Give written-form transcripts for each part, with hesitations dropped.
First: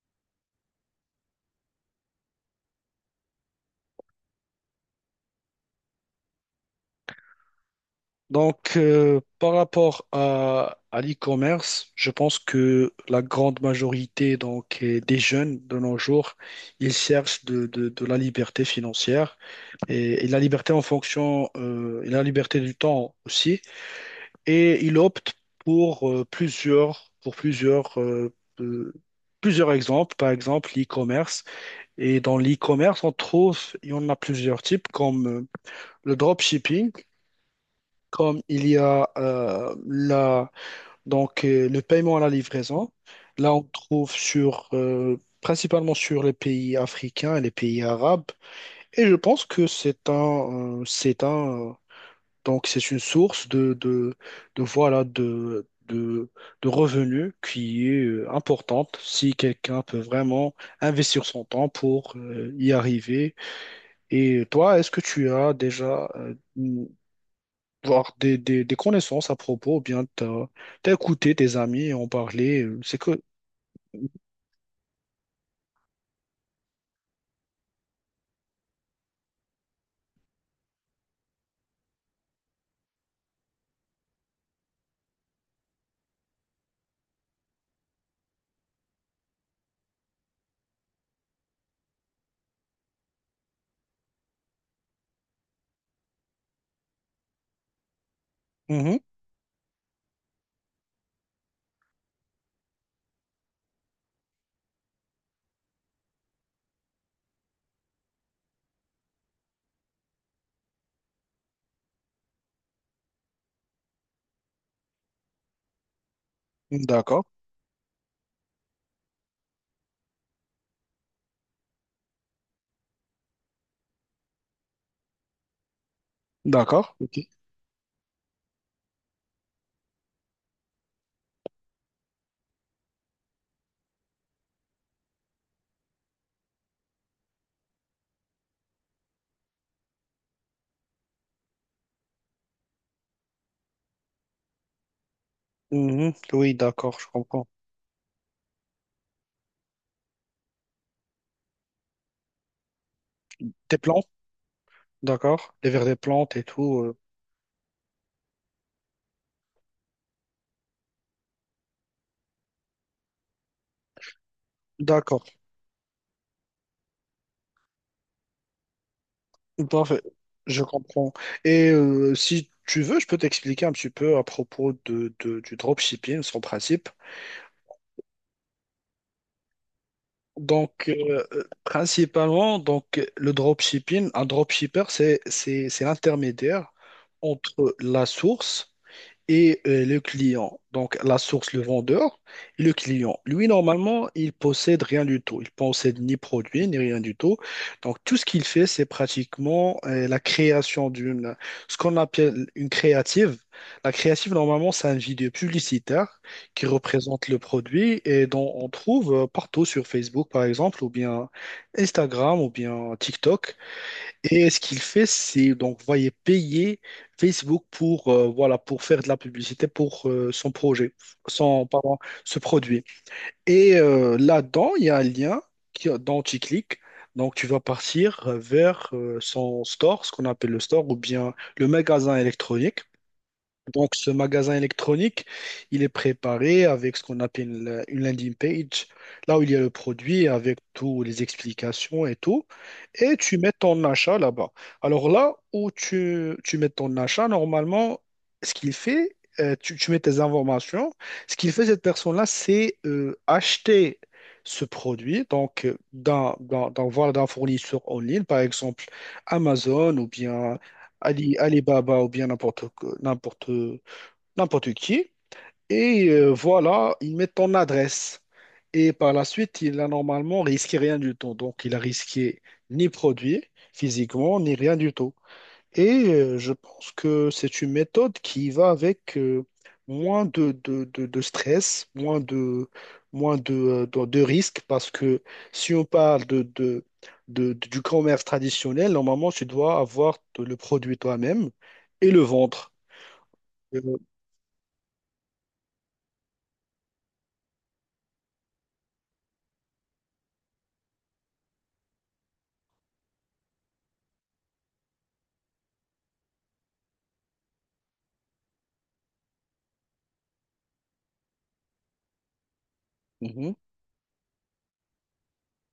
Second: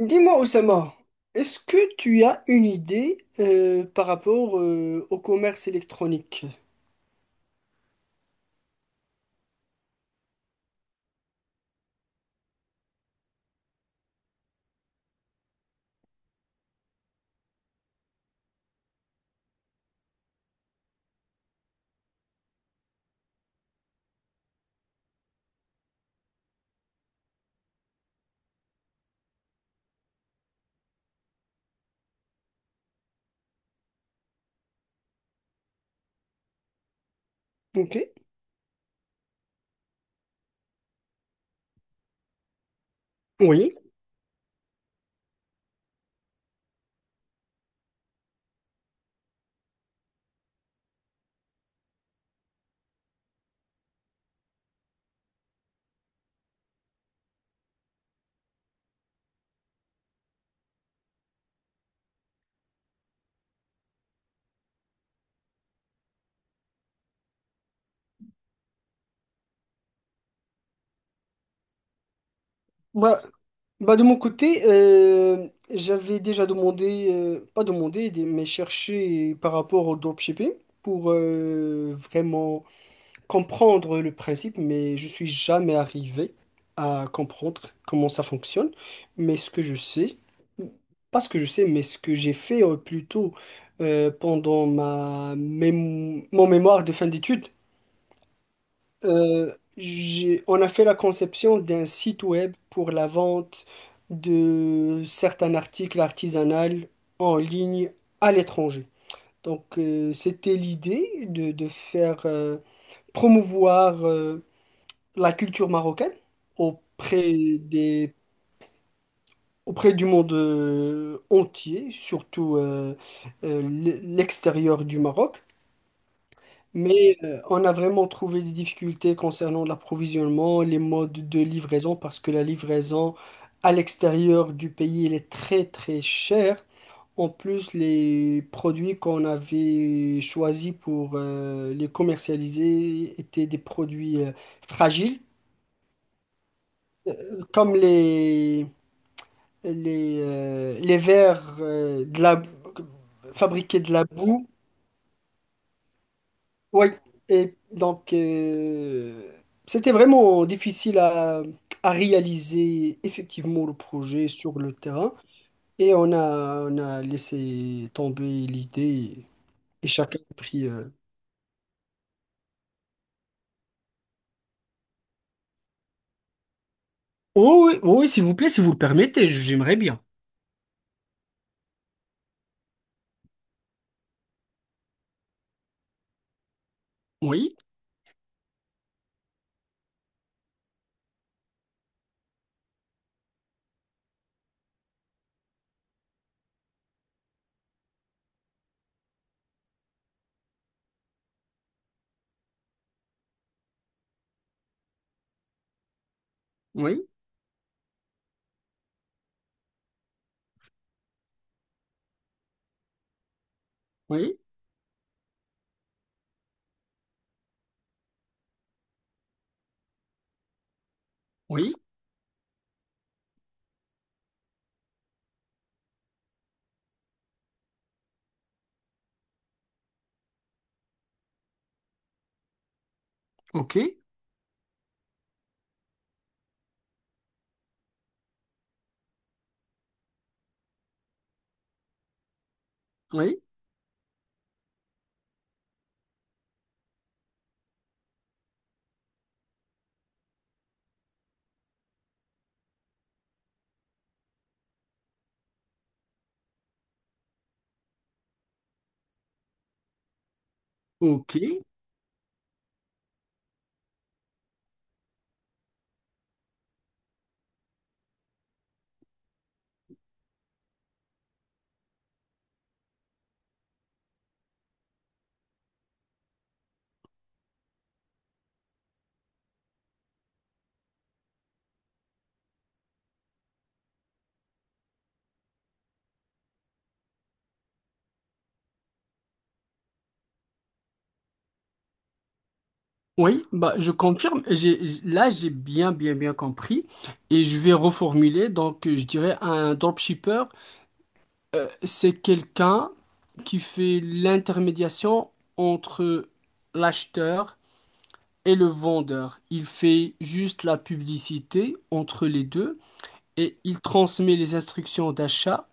Dis-moi, Oussama, est-ce que tu as une idée par rapport au commerce électronique? Par rapport à l'e-commerce, je pense que la grande majorité des jeunes de nos jours, ils cherchent de la liberté financière et la liberté en fonction, et la liberté du temps aussi. Et ils optent pour pour plusieurs, euh, plusieurs exemples, par exemple l'e-commerce. Et dans l'e-commerce, on trouve, il y en a plusieurs types, comme le dropshipping, Ok. comme il y a le paiement à la livraison, là, on Oui. trouve sur, principalement sur les pays africains et les pays arabes. Et je pense que donc c'est une source de voilà, de revenus qui est importante si quelqu'un peut vraiment investir son temps pour y arriver. Et toi, est-ce que tu as déjà voir des connaissances à propos, ou bien t'as écouté tes amis et en parler. C'est que. Bah, bah de mon côté, j'avais déjà demandé, pas demandé, des- mais cherché par rapport au dropshipping pour vraiment comprendre le principe, mais je suis jamais arrivé à comprendre comment ça fonctionne. Mais ce que je sais, pas ce que je sais, mais ce que j'ai fait plutôt pendant mon mémoire de fin d'études, Mhm. On a fait la conception d'un site web pour la vente de certains articles artisanaux en ligne à l'étranger. Donc, c'était l'idée de faire promouvoir la culture marocaine D'accord, auprès des, auprès du monde entier, surtout l'extérieur du Maroc. d'accord, Mais ok. On a vraiment trouvé des difficultés concernant l'approvisionnement, les modes de livraison, parce que la livraison à l'extérieur du pays, elle est très très chère. En plus, les produits qu'on avait choisis pour les commercialiser étaient des produits fragiles, Mhm. Oui, d'accord, je euh, comprends. comme les, les verres Tes fabriqués de la plantes, boue. d'accord, les vers des plantes et tout. Oui, euh, et donc c'était vraiment difficile à réaliser effectivement le projet sur le terrain. D'accord, On a laissé tomber l'idée et parfait, chacun a je pris. Comprends. Et si tu veux, je peux t'expliquer un petit peu à propos du dropshipping, son principe. Oh oui, oh oui, s'il vous plaît, si vous le permettez, j'aimerais bien. Principalement, donc, le dropshipping, un dropshipper, c'est l'intermédiaire Oui, entre la source et le client, donc la source, le vendeur, et le client. Lui, normalement, il possède rien du tout. Il possède ni produit, ni rien du tout. Donc, tout ce qu'il fait, c'est pratiquement la création d'une, ce qu'on appelle une créative. La créative, normalement, c'est un vidéo publicitaire qui oui, représente le produit et dont on trouve partout sur Facebook, par exemple, ou bien Instagram, ou bien TikTok. oui, Et ce qu'il fait, c'est donc voyez payer Facebook pour voilà pour faire de la publicité pour son projet, son oui, pardon, ce produit. Et là-dedans, il y a un lien qui, dont tu cliques. Donc tu vas partir vers son store, ce qu'on appelle le store, ou bien le magasin électronique. ok, Donc, ce magasin électronique, il est préparé avec ce qu'on appelle une landing page, là où il y a le produit avec toutes les explications et tout, et tu oui, mets ton achat là-bas. Alors là où tu mets ton achat, normalement, ce qu'il fait, tu mets tes informations, ce qu'il fait cette personne-là, c'est acheter ce produit, donc d'un fournisseur en ligne, par exemple Amazon ou bien ok. Alibaba ou bien n'importe que- n'importe n'importe qui. Et voilà, il met ton adresse. Et par la suite, il a normalement risqué rien du tout. Donc, il a risqué ni produit physiquement, ni rien du tout. Et je pense que c'est une méthode qui va avec moins de stress, moins de, de risques, parce que si on parle du commerce traditionnel, normalement, tu dois avoir le produit toi-même et le vendre. Oui, bah, je Euh, confirme. J'ai bien, bien, bien compris. Et je vais reformuler. Donc, je dirais un dropshipper, c'est quelqu'un qui fait l'intermédiation entre l'acheteur et le vendeur. Il fait juste la publicité entre les deux mhm. et il transmet les instructions d'achat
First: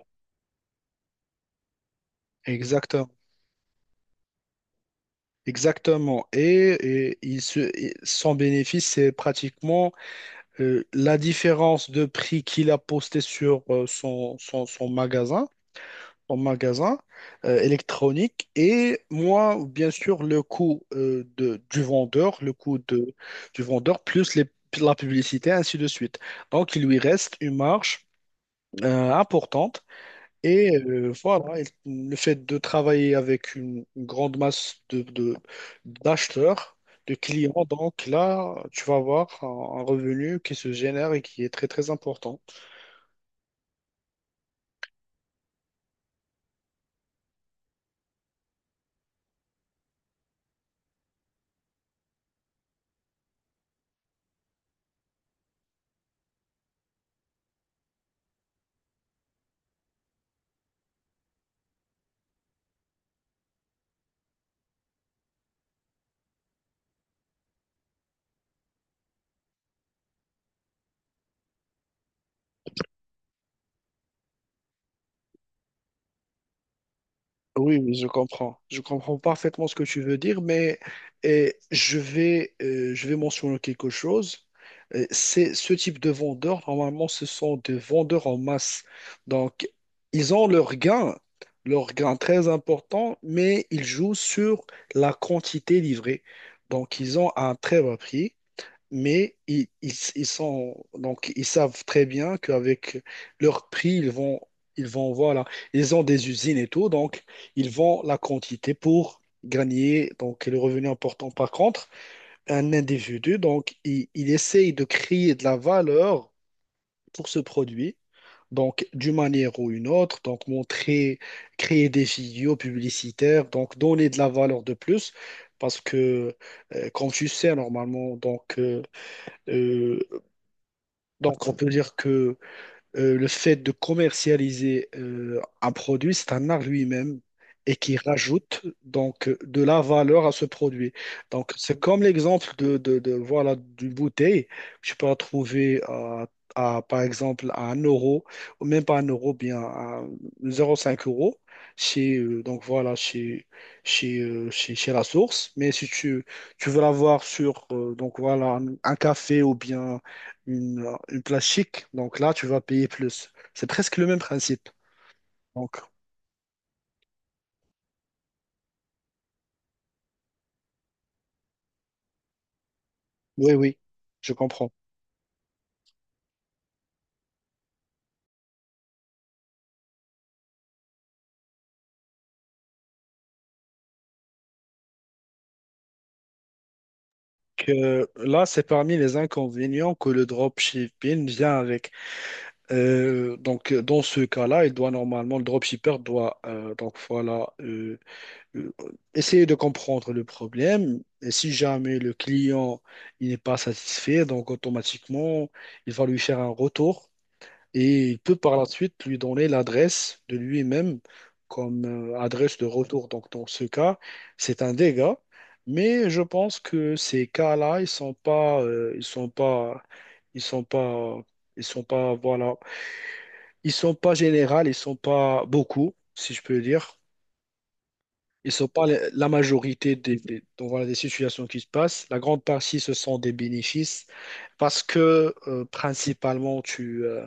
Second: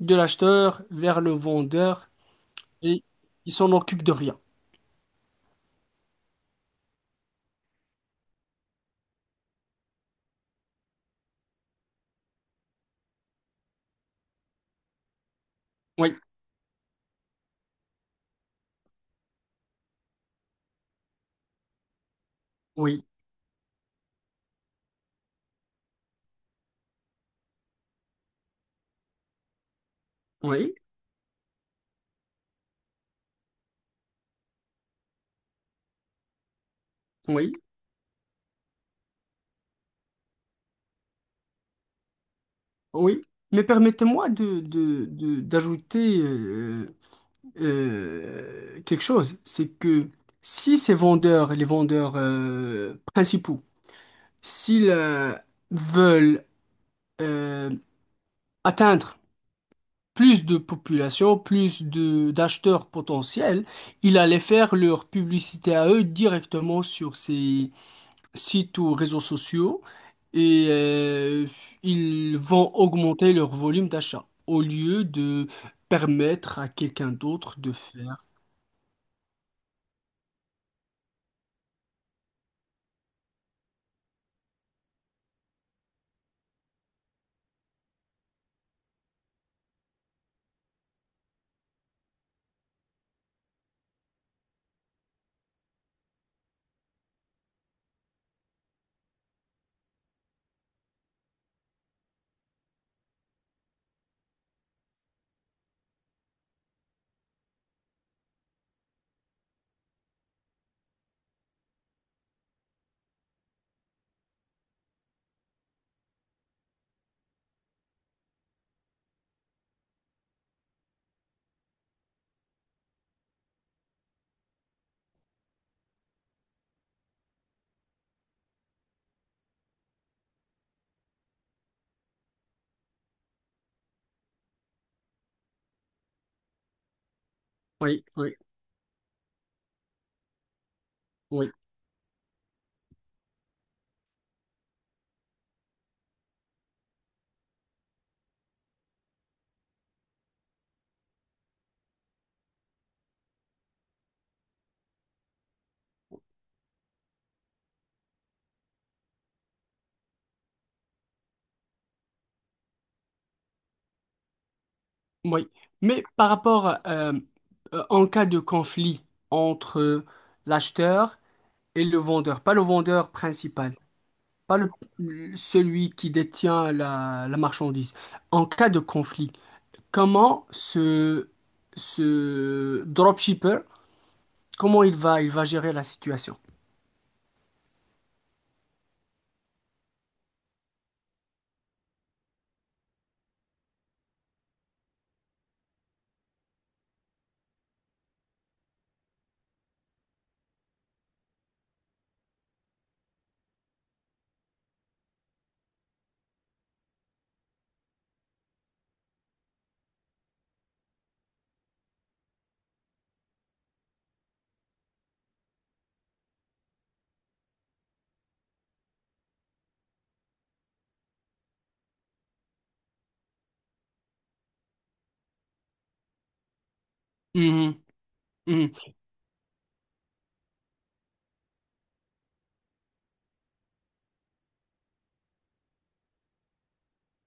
de l'acheteur vers le vendeur et Exactement. il s'en occupe de rien. Exactement. Et, et son bénéfice, c'est pratiquement la différence de prix qu'il a posté sur Oui, son magasin électronique. Et moi, bien sûr, le coût du vendeur, le coût oui, de, du vendeur, la publicité, ainsi de suite. Donc, il lui reste une marge importante. Et oui, voilà, et le fait de travailler avec une grande masse d'acheteurs, de oui. clients, donc là, tu vas avoir un revenu qui se génère et qui est très très important. Oui, mais permettez-moi d'ajouter quelque chose. C'est que si ces vendeurs, les vendeurs principaux, s'ils veulent euh, atteindre plus de population, plus de d'acheteurs potentiels, ils allaient faire leur publicité à eux directement sur ces sites ou réseaux sociaux. Et ils vont augmenter leur volume d'achat au lieu de permettre à quelqu'un d'autre de Oui, oui, je faire. comprends. Je comprends parfaitement ce que tu veux dire, mais je vais mentionner quelque chose. C'est ce type de vendeurs, normalement, ce sont des vendeurs en masse. Donc, ils ont leur gain très important, mais ils jouent sur la quantité livrée. Donc, ils ont un très bas prix mais ils sont donc ils savent très bien qu'avec leur prix, ils vont voilà, ils ont des usines et tout, donc ils vendent la quantité pour gagner donc le revenu important. Par contre, un individu il essaye de créer de la valeur pour ce produit. Donc, d'une manière ou une autre, donc montrer, créer des vidéos publicitaires, donc donner de la valeur de plus, parce que, comme tu sais, normalement, euh, donc, on peut dire que le fait de commercialiser un produit, c'est un art lui-même et qui Oui, oui, rajoute donc de la valeur à ce produit. oui, Donc, c'est comme l'exemple voilà d'une bouteille. Tu peux la trouver par exemple à un euro ou même pas un euro, bien à 0,5 € chez donc voilà chez chez la source. Mais si tu veux l'avoir sur donc voilà un café ou bien une place chic. Donc là, tu vas payer plus. C'est presque le même principe. oui. Donc, Mais par rapport, en cas de conflit entre l'acheteur et le vendeur, pas le vendeur oui, principal, oui, je pas le, comprends. celui qui détient la marchandise, en cas de conflit, comment ce, ce dropshipper, comment il va gérer la situation? Que là, c'est parmi les inconvénients que le dropshipping vient avec. Donc, dans ce cas-là, il doit normalement, le dropshipper doit donc voilà euh, essayer de comprendre le problème. Et si jamais le client il n'est pas satisfait, donc automatiquement, il va lui faire un retour. Et il peut par la suite lui donner l'adresse de lui-même comme adresse de retour. Donc dans ce cas, c'est un dégât, mais je pense que ces cas-là, ils sont pas, ils sont pas, voilà, ils sont pas généraux, ils sont pas beaucoup, si je peux dire. Ils sont pas Mhm. La majorité donc voilà, des situations qui se passent. La grande partie, ce sont des bénéfices parce que principalement, tu, euh,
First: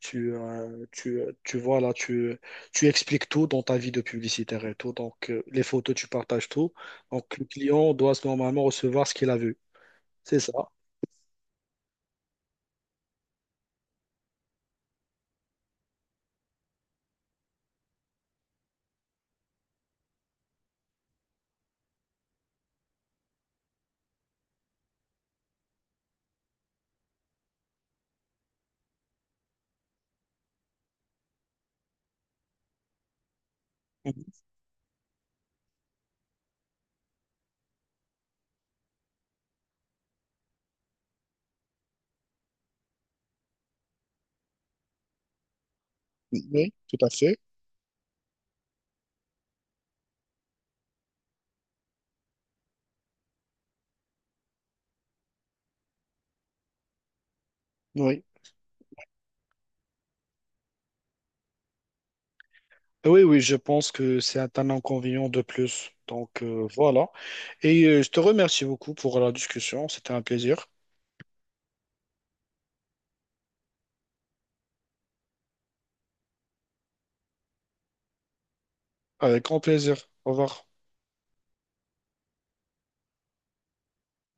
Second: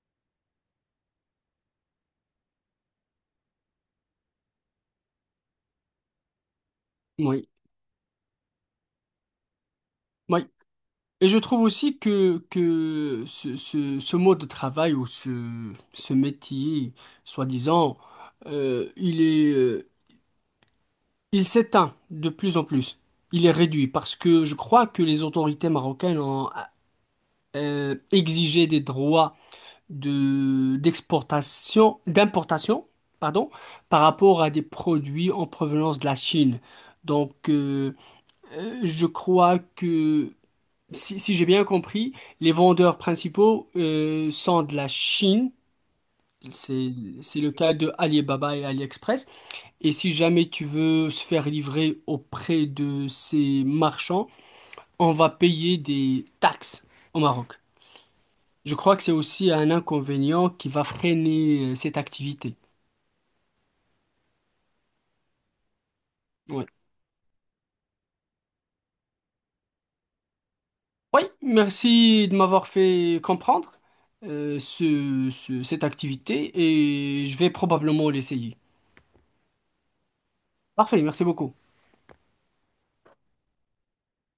tu, euh, tu, euh, tu, vois, tu expliques tout dans ta vie de publicitaire et tout. Donc, les photos, tu partages tout. Donc, le Oui, client doit normalement recevoir ce qu'il a vu. C'est oui. ça. Et je trouve aussi que ce mode de travail ou ce métier, soi-disant, euh, il est, euh, il s'éteint de plus en plus. Il est réduit parce que je crois que les autorités marocaines ont exigé des droits d'exportation, d'importation, pardon, par Mhm. rapport à des produits en provenance de la Chine. Donc, je crois que si, si j'ai bien compris, les vendeurs principaux sont de la Chine, Oui, c'est tout à fait. c'est le cas de Alibaba et AliExpress. Et si jamais tu veux se faire livrer auprès de ces marchands, on va payer des taxes au Maroc. Oui. Je crois que c'est aussi un inconvénient qui va freiner cette activité. Oui, oui, je pense que c'est un inconvénient de plus. Donc Ouais. voilà. Et je te remercie beaucoup pour la discussion. C'était un plaisir. Oui, merci de m'avoir fait comprendre cette activité et je vais probablement l'essayer. Avec grand plaisir. Au revoir. Parfait, merci beaucoup.